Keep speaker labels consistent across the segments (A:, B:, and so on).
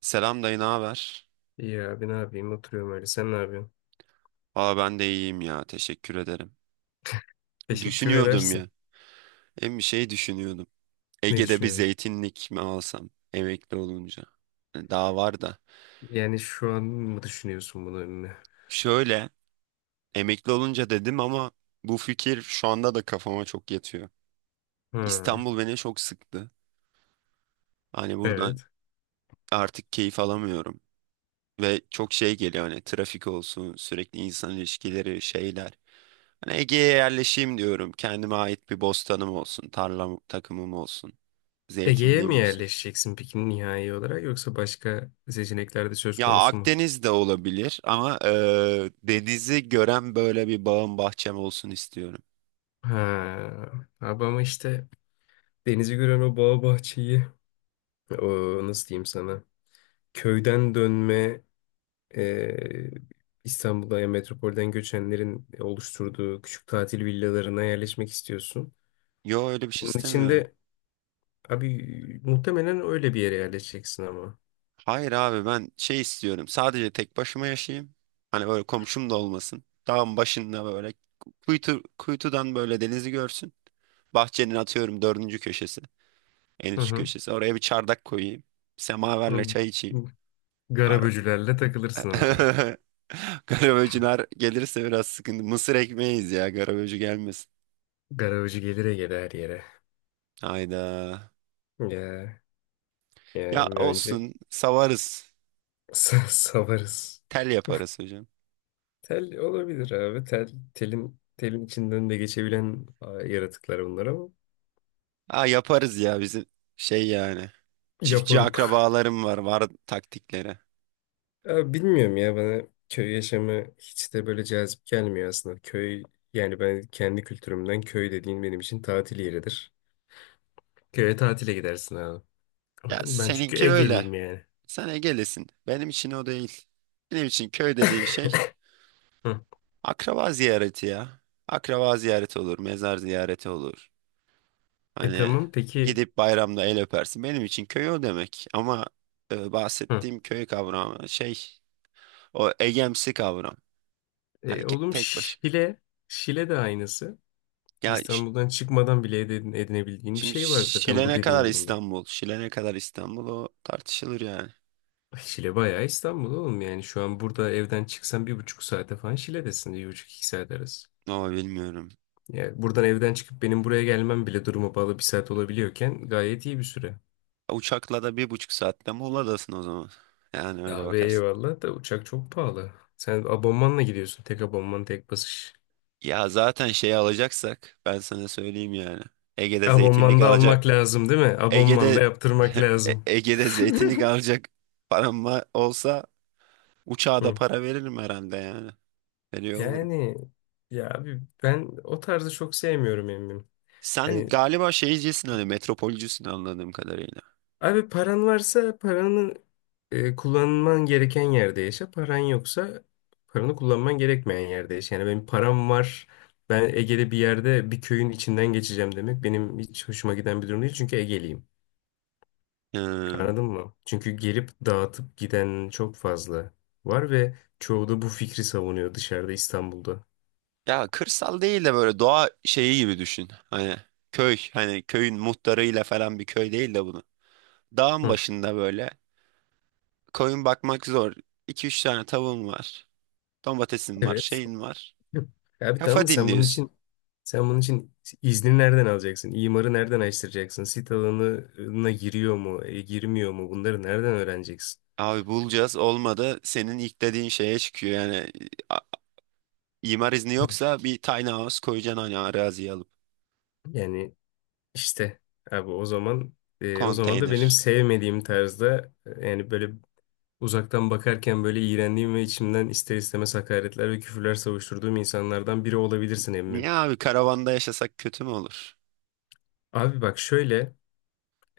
A: Selam dayı, ne haber?
B: İyi abi ne yapayım oturuyorum öyle. Sen ne yapıyorsun?
A: Aa ben de iyiyim ya, teşekkür ederim.
B: Teşekkür
A: Düşünüyordum
B: edersin.
A: ya, hem bir şey düşünüyordum.
B: Ne
A: Ege'de bir
B: düşünüyorsun?
A: zeytinlik mi alsam emekli olunca? Daha var da.
B: Yani şu an mı düşünüyorsun bunu önüne?
A: Şöyle, emekli olunca dedim ama bu fikir şu anda da kafama çok yatıyor.
B: Ha,
A: İstanbul beni çok sıktı. Hani buradan
B: evet.
A: artık keyif alamıyorum. Ve çok şey geliyor hani trafik olsun, sürekli insan ilişkileri, şeyler. Hani Ege'ye yerleşeyim diyorum. Kendime ait bir bostanım olsun, tarlam takımım olsun.
B: Ege'ye
A: Zeytinliği
B: mi
A: olsun?
B: yerleşeceksin peki nihai olarak yoksa başka seçenekler de söz
A: Ya
B: konusu mu?
A: Akdeniz de olabilir ama denizi gören böyle bir bağım bahçem olsun istiyorum.
B: Ha, abi ama işte denizi gören o bağ bahçeyi o nasıl diyeyim sana köyden dönme e, İstanbul'a ya metropolden göçenlerin oluşturduğu küçük tatil villalarına yerleşmek istiyorsun.
A: Yo öyle bir şey
B: Bunun için
A: istemiyorum.
B: de abi muhtemelen öyle bir yere yerleşeceksin ama.
A: Hayır abi ben şey istiyorum. Sadece tek başıma yaşayayım. Hani böyle komşum da olmasın. Dağın başında böyle kuytudan böyle denizi görsün. Bahçenin atıyorum dördüncü köşesi. En
B: Hı
A: üst
B: hı.
A: köşesi. Oraya bir çardak koyayım. Semaverle
B: Hı.
A: çay içeyim. Ara-
B: Garaböcülerle takılırsın orada.
A: Garaböcüler gelirse biraz sıkıntı. Mısır ekmeğiyiz ya. Garaböcü gelmesin.
B: Garaböcü gelire gele her yere.
A: Hayda.
B: Ya,
A: Ya
B: yani önce
A: olsun savarız.
B: savarız.
A: Tel yaparız hocam.
B: Tel olabilir abi. Tel, telin içinden de geçebilen yaratıklar bunlar ama.
A: Aa yaparız ya bizim şey yani. Çiftçi
B: Yaporuk.
A: akrabalarım var, var taktikleri.
B: Abi bilmiyorum ya bana köy yaşamı hiç de böyle cazip gelmiyor aslında. Köy yani ben kendi kültürümden köy dediğin benim için tatil yeridir. Köye tatile gidersin abi.
A: Ya
B: Aynen, ben çünkü
A: seninki öyle.
B: Ege'liyim yani.
A: Sen Ege'lisin. Benim için o değil. Benim için köy dediğin şey
B: Hı.
A: akraba ziyareti ya. Akraba ziyareti olur, mezar ziyareti olur.
B: E
A: Hani
B: tamam peki.
A: gidip bayramda el öpersin. Benim için köy o demek. Ama
B: Hı.
A: bahsettiğim köy kavramı şey o egemsi kavram. Hani
B: E, oğlum
A: tek başım.
B: Şile. Şile de aynısı.
A: Ya
B: İstanbul'dan çıkmadan bile edinebildiğin bir
A: şimdi
B: şey var zaten
A: Şile
B: bu
A: ne kadar
B: dediğin durumda.
A: İstanbul? Şile ne kadar İstanbul o tartışılır yani.
B: Şile bayağı İstanbul oğlum yani. Şu an burada evden çıksan bir buçuk saate falan Şile'desin. Bir buçuk iki saat arası.
A: Ama bilmiyorum.
B: Yani buradan evden çıkıp benim buraya gelmem bile duruma bağlı bir saat olabiliyorken gayet iyi bir süre.
A: Uçakla da 1,5 saatte Muğla'dasın o zaman. Yani öyle
B: Abi
A: bakarsın.
B: eyvallah da uçak çok pahalı. Sen abonmanla gidiyorsun. Tek abonman tek basış.
A: Ya zaten şey alacaksak ben sana söyleyeyim yani. Ege'de zeytinlik
B: Abonmanda
A: alacak.
B: almak lazım değil mi? Abonmanda
A: Ege'de
B: yaptırmak
A: E-
B: lazım.
A: Ege'de zeytinlik alacak param olsa uçağa da
B: Hı.
A: para veririm herhalde yani. Veriyor olurum.
B: Yani ya abi ben o tarzı çok sevmiyorum emmim.
A: Sen
B: Hani
A: galiba şeycisin hani metropolcüsün anladığım kadarıyla.
B: abi paran varsa paranı kullanman gereken yerde yaşa. Paran yoksa paranı kullanman gerekmeyen yerde yaşa. Yani benim param var. Ben Ege'de bir yerde bir köyün içinden geçeceğim demek benim hiç hoşuma giden bir durum değil. Çünkü Ege'liyim.
A: Hmm.
B: Anladın mı? Çünkü gelip dağıtıp giden çok fazla var ve çoğu da bu fikri savunuyor dışarıda İstanbul'da.
A: Ya kırsal değil de böyle doğa şeyi gibi düşün. Hani köy hani köyün muhtarıyla falan bir köy değil de bunu. Dağın
B: Hı.
A: başında böyle koyun bakmak zor. İki üç tane tavuğun var. Domatesin var,
B: Evet.
A: şeyin var.
B: Hı. Abi tamam
A: Kafa
B: sen bunun
A: dinliyorsun.
B: için sen bunun için izni nereden alacaksın? İmarı nereden açtıracaksın? Sit alanına giriyor mu, girmiyor mu? Bunları nereden öğreneceksin?
A: Abi bulacağız, olmadı senin ilk dediğin şeye çıkıyor yani. İmar izni
B: Hı.
A: yoksa bir tiny house koyacaksın hani araziyi alıp.
B: Yani işte abi o zaman da benim
A: Konteyner.
B: sevmediğim tarzda yani böyle uzaktan bakarken böyle iğrendiğim ve içimden ister istemez hakaretler ve küfürler savuşturduğum insanlardan biri olabilirsin emmim.
A: Niye abi karavanda yaşasak kötü mü olur?
B: Abi bak şöyle,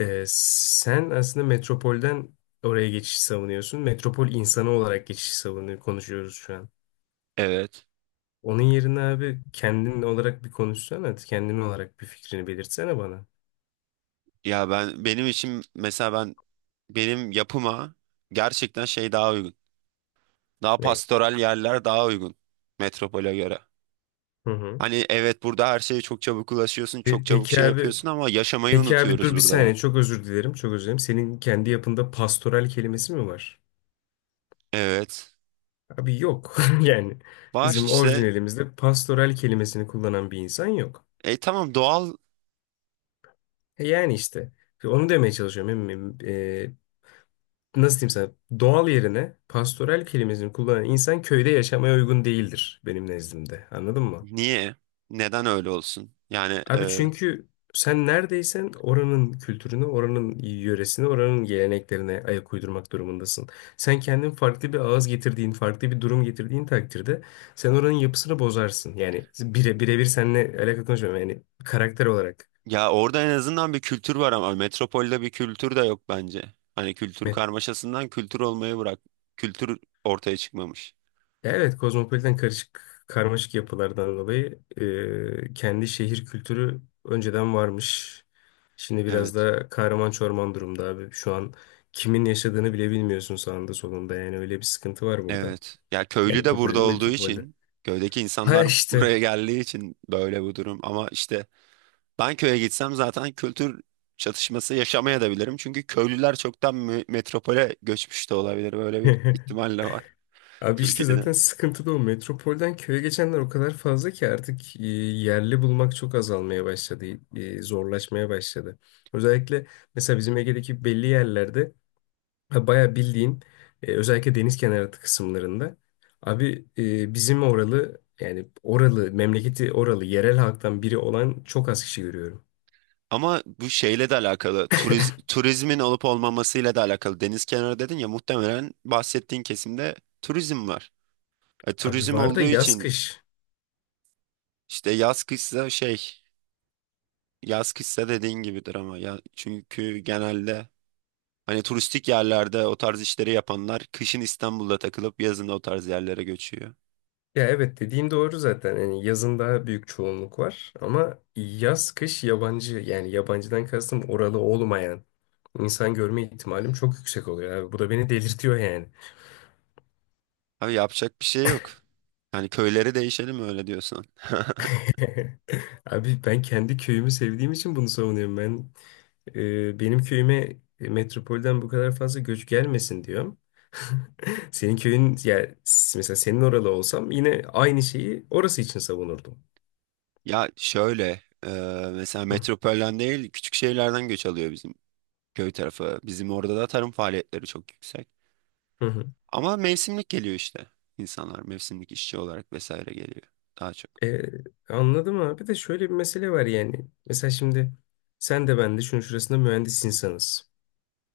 B: sen aslında metropolden oraya geçişi savunuyorsun. Metropol insanı olarak geçişi savunuyor, konuşuyoruz şu an.
A: Evet.
B: Onun yerine abi kendin olarak bir konuşsana, kendin olarak bir fikrini belirtsene bana.
A: Ya ben, benim için mesela ben benim yapıma gerçekten şey daha uygun. Daha
B: Ne?
A: pastoral yerler daha uygun metropole göre.
B: Hı hı.
A: Hani evet, burada her şeye çok çabuk ulaşıyorsun,
B: Pe-
A: çok çabuk
B: peki
A: şey
B: abi,
A: yapıyorsun ama yaşamayı
B: peki abi,
A: unutuyoruz
B: dur bir
A: burada
B: saniye
A: da.
B: çok özür dilerim, çok özür dilerim. Senin kendi yapında pastoral kelimesi mi var?
A: Evet.
B: Abi yok. Yani
A: Var
B: bizim
A: işte.
B: orijinalimizde pastoral kelimesini kullanan bir insan yok.
A: Tamam, doğal.
B: E yani işte onu demeye çalışıyorum. Nasıl diyeyim sana? Doğal yerine pastoral kelimesini kullanan insan köyde yaşamaya uygun değildir benim nezdimde. Anladın mı?
A: Niye? Neden öyle olsun? Yani
B: Abi çünkü sen neredeysen oranın kültürünü, oranın yöresini, oranın geleneklerine ayak uydurmak durumundasın. Sen kendin farklı bir ağız getirdiğin, farklı bir durum getirdiğin takdirde sen oranın yapısını bozarsın. Yani birebir seninle alakalı konuşmuyorum. Yani karakter olarak.
A: ya orada en azından bir kültür var ama metropolde bir kültür de yok bence. Hani kültür karmaşasından kültür olmayı bırak. Kültür ortaya çıkmamış.
B: Evet, kozmopolitan karışık karmaşık yapılardan dolayı kendi şehir kültürü önceden varmış. Şimdi biraz
A: Evet.
B: da kahraman çorman durumda abi. Şu an kimin yaşadığını bile bilmiyorsun sağında solunda. Yani öyle bir sıkıntı var burada.
A: Evet. Ya köylü
B: Yani
A: de
B: burada
A: burada
B: değil,
A: olduğu
B: metropolde.
A: için, köydeki
B: Ha
A: insanlar
B: işte.
A: buraya geldiği için böyle bu durum. Ama işte ben köye gitsem zaten kültür çatışması yaşamaya da bilirim. Çünkü köylüler çoktan metropole göçmüş de olabilir. Böyle bir ihtimal de var.
B: Abi işte zaten
A: Türkiye'de.
B: sıkıntı da o. Metropolden köye geçenler o kadar fazla ki artık yerli bulmak çok azalmaya başladı. Zorlaşmaya başladı. Özellikle mesela bizim Ege'deki belli yerlerde Ha, bayağı bildiğin özellikle deniz kenarı kısımlarında abi bizim oralı yani oralı memleketi oralı yerel halktan biri olan çok az kişi görüyorum.
A: Ama bu şeyle de alakalı, turizmin olup olmamasıyla da alakalı. Deniz kenarı dedin ya, muhtemelen bahsettiğin kesimde turizm var.
B: Abi
A: Turizm
B: var da
A: olduğu
B: yaz
A: için
B: kış.
A: işte yaz kışsa dediğin gibidir ama ya çünkü genelde hani turistik yerlerde o tarz işleri yapanlar kışın İstanbul'da takılıp yazın o tarz yerlere göçüyor.
B: Ya evet dediğin doğru zaten. Yani yazın daha büyük çoğunluk var ama yaz kış yabancı yani yabancıdan kastım oralı olmayan insan görme ihtimalim çok yüksek oluyor abi. Bu da beni delirtiyor yani.
A: Abi yapacak bir şey yok. Hani köyleri değişelim öyle diyorsan.
B: Abi ben kendi köyümü sevdiğim için bunu savunuyorum ben. Benim köyüme metropolden bu kadar fazla göç gelmesin diyorum. Senin köyün yani mesela senin oralı olsam yine aynı şeyi orası için savunurdum.
A: Ya şöyle, mesela
B: Hı
A: metropolden değil küçük şehirlerden göç alıyor bizim köy tarafı. Bizim orada da tarım faaliyetleri çok yüksek.
B: hı. Hı.
A: Ama mevsimlik geliyor işte. İnsanlar mevsimlik işçi olarak vesaire geliyor daha çok.
B: Ee, Anladım abi de şöyle bir mesele var yani. Mesela şimdi sen de ben de şunun şurasında mühendis insanız.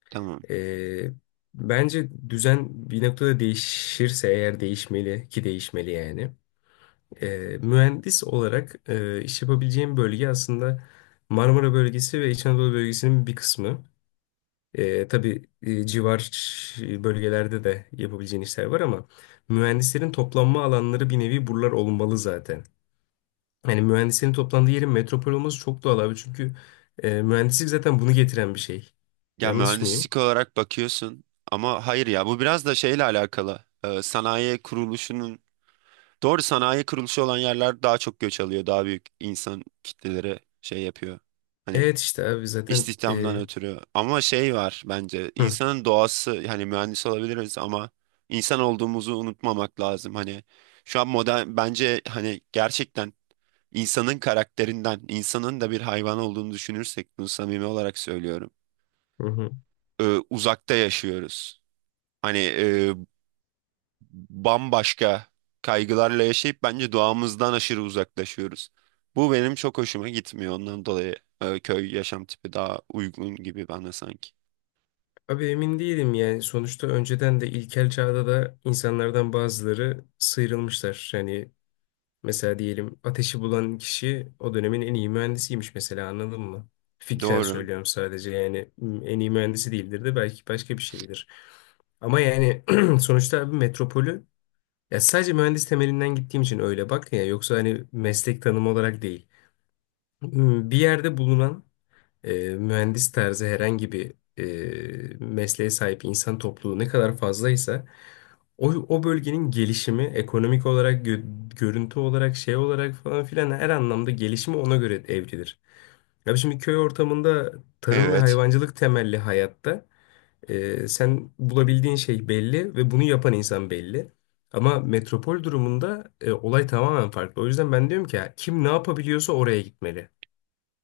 A: Tamam.
B: Ee, Bence düzen bir noktada değişirse eğer değişmeli ki değişmeli yani. E, mühendis olarak iş yapabileceğim bölge aslında Marmara bölgesi ve İç Anadolu bölgesinin bir kısmı. E, tabii civar bölgelerde de yapabileceğin işler var ama mühendislerin toplanma alanları bir nevi buralar olmalı zaten. Yani mühendislerin toplandığı yerin metropol olması çok doğal abi çünkü mühendislik zaten bunu getiren bir şey.
A: Ya
B: Yanlış mıyım?
A: mühendislik olarak bakıyorsun ama hayır ya, bu biraz da şeyle alakalı. Sanayi kuruluşunun doğru sanayi kuruluşu olan yerler daha çok göç alıyor. Daha büyük insan kitleleri şey yapıyor. Hani
B: Evet işte abi zaten
A: İstihdamdan ötürü. Ama şey var bence,
B: hı,
A: insanın doğası hani mühendis olabiliriz ama insan olduğumuzu unutmamak lazım. Hani şu an modern, bence hani gerçekten insanın karakterinden insanın da bir hayvan olduğunu düşünürsek, bunu samimi olarak söylüyorum,
B: hı hı.
A: e, uzakta yaşıyoruz. Hani bambaşka kaygılarla yaşayıp bence doğamızdan aşırı uzaklaşıyoruz. Bu benim çok hoşuma gitmiyor. Ondan dolayı köy yaşam tipi daha uygun gibi bana sanki.
B: Abi emin değilim yani sonuçta önceden de ilkel çağda da insanlardan bazıları sıyrılmışlar. Yani mesela diyelim ateşi bulan kişi o dönemin en iyi mühendisiymiş mesela anladın mı? Fikren
A: Doğru.
B: söylüyorum sadece yani en iyi mühendisi değildir de belki başka bir şeydir. Ama yani sonuçta abi metropolü ya sadece mühendis temelinden gittiğim için öyle bak ya yoksa hani meslek tanımı olarak değil. Bir yerde bulunan mühendis tarzı herhangi bir mesleğe sahip insan topluluğu ne kadar fazlaysa o bölgenin gelişimi ekonomik olarak, görüntü olarak, şey olarak falan filan her anlamda gelişimi ona göre evrilir. Abi şimdi köy ortamında tarım ve
A: Evet.
B: hayvancılık temelli hayatta sen bulabildiğin şey belli ve bunu yapan insan belli. Ama metropol durumunda olay tamamen farklı. O yüzden ben diyorum ki ya, kim ne yapabiliyorsa oraya gitmeli.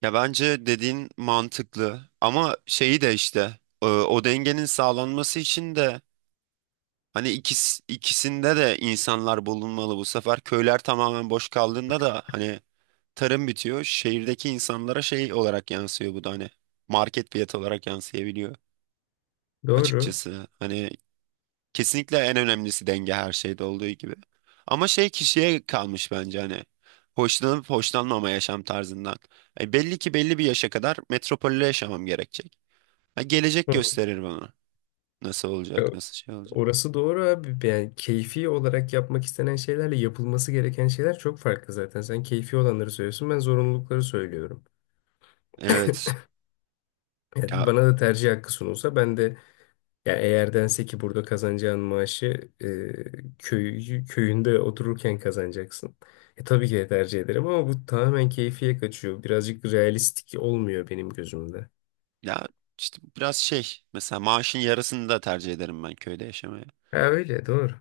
A: Ya bence dediğin mantıklı ama şeyi de işte o dengenin sağlanması için de hani ikisinde de insanlar bulunmalı bu sefer. Köyler tamamen boş kaldığında da hani tarım bitiyor. Şehirdeki insanlara şey olarak yansıyor bu da, hani market fiyatı olarak yansıyabiliyor
B: Doğru.
A: açıkçası. Hani kesinlikle en önemlisi denge, her şeyde olduğu gibi. Ama şey kişiye kalmış bence hani. Hoşlanıp hoşlanmama yaşam tarzından. Belli ki belli bir yaşa kadar metropolde yaşamam gerekecek. Ha, gelecek
B: Hı.
A: gösterir bana. Nasıl olacak, nasıl şey olacak.
B: Orası doğru abi. Yani keyfi olarak yapmak istenen şeylerle yapılması gereken şeyler çok farklı zaten. Sen keyfi olanları söylüyorsun, ben zorunlulukları söylüyorum.
A: Evet.
B: Yani
A: Ya,
B: bana da tercih hakkı sunulsa ben de yani eğer dense ki burada kazanacağın maaşı köyünde otururken kazanacaksın. E, tabii ki de tercih ederim ama bu tamamen keyfiye kaçıyor. Birazcık realistik olmuyor benim gözümde.
A: ya işte biraz şey. Mesela maaşın yarısını da tercih ederim ben köyde yaşamaya.
B: Ha öyle doğru.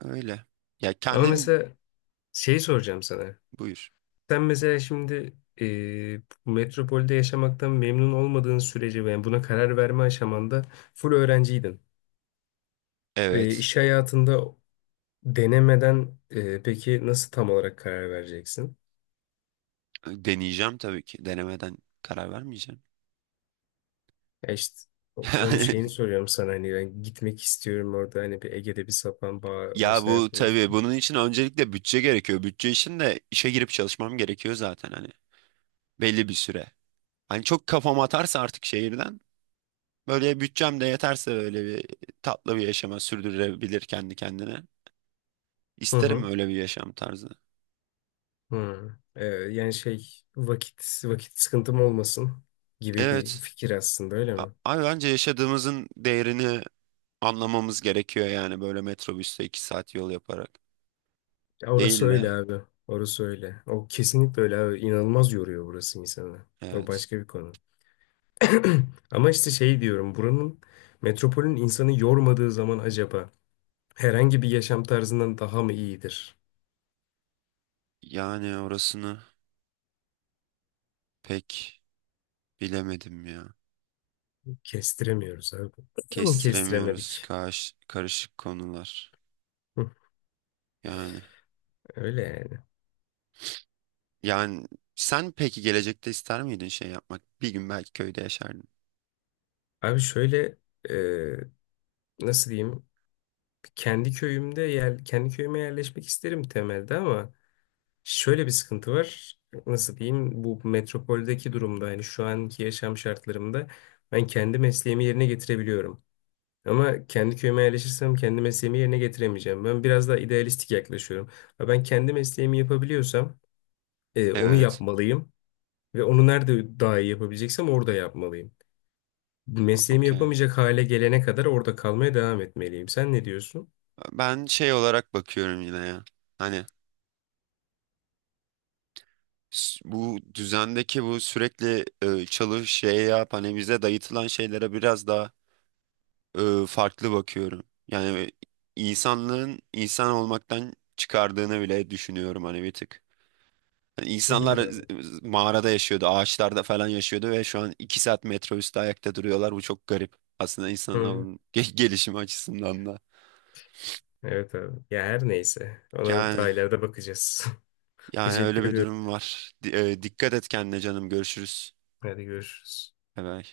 A: Öyle. Ya
B: Ama
A: kendin
B: mesela şeyi soracağım sana.
A: buyur.
B: Sen mesela şimdi metropolde yaşamaktan memnun olmadığın sürece yani buna karar verme aşamanda full öğrenciydin. Ve
A: Evet.
B: iş hayatında denemeden peki nasıl tam olarak karar vereceksin?
A: Deneyeceğim tabii ki. Denemeden karar vermeyeceğim.
B: Ya işte o- şeyini soruyorum sana hani ben gitmek istiyorum orada hani bir Ege'de bir sapan bağ
A: Ya
B: vesaire
A: bu
B: konusu.
A: tabii, bunun için öncelikle bütçe gerekiyor. Bütçe için de işe girip çalışmam gerekiyor zaten hani belli bir süre. Hani çok kafam atarsa artık şehirden, böyle bütçem de yeterse böyle bir tatlı bir yaşama sürdürebilir kendi kendine.
B: Hı
A: İsterim
B: hı.
A: öyle bir yaşam tarzı.
B: Hı. Yani şey vakit vakit sıkıntım olmasın gibi bir
A: Evet.
B: fikir aslında öyle mi?
A: Abi bence yaşadığımızın değerini anlamamız gerekiyor yani, böyle metrobüste 2 saat yol yaparak.
B: Ya orası
A: Değil de,
B: öyle abi. Orası öyle. O kesinlikle öyle abi. İnanılmaz yoruyor burası insanı. O
A: evet.
B: başka bir konu. Ama işte şey diyorum. Buranın metropolün insanı yormadığı zaman acaba herhangi bir yaşam tarzından daha mı iyidir?
A: Yani orasını pek bilemedim ya.
B: Kestiremiyoruz abi.
A: Kestiremiyoruz,
B: Kestiremedik.
A: karışık konular.
B: Hı,
A: Yani
B: öyle yani.
A: yani sen peki gelecekte ister miydin şey yapmak? Bir gün belki köyde yaşardın.
B: Abi şöyle e, nasıl diyeyim? Kendi köyüme yerleşmek isterim temelde ama şöyle bir sıkıntı var. Nasıl diyeyim? Bu metropoldeki durumda yani şu anki yaşam şartlarımda ben kendi mesleğimi yerine getirebiliyorum. Ama kendi köyüme yerleşirsem kendi mesleğimi yerine getiremeyeceğim. Ben biraz daha idealistik yaklaşıyorum. Ha, ben kendi mesleğimi yapabiliyorsam onu
A: Evet,
B: yapmalıyım. Ve onu nerede daha iyi yapabileceksem orada yapmalıyım. Mesleğimi
A: okey.
B: yapamayacak hale gelene kadar orada kalmaya devam etmeliyim. Sen ne diyorsun?
A: Ben şey olarak bakıyorum yine ya. Hani bu düzendeki bu sürekli çalış şey yap, hani bize dayatılan şeylere biraz daha farklı bakıyorum. Yani insanlığın insan olmaktan çıkardığını bile düşünüyorum hani, bir tık. Yani İnsanlar
B: Olabilir abi.
A: mağarada yaşıyordu, ağaçlarda falan yaşıyordu ve şu an 2 saat metro üstü ayakta duruyorlar. Bu çok garip. Aslında
B: Hı,
A: insanın gelişimi açısından da.
B: evet abi. Ya her neyse. Ona
A: Yani
B: daha ileride bakacağız.
A: yani öyle
B: Teşekkür
A: bir
B: ediyorum.
A: durum var. Dikkat et kendine canım. Görüşürüz.
B: Hadi görüşürüz.
A: Bay bay.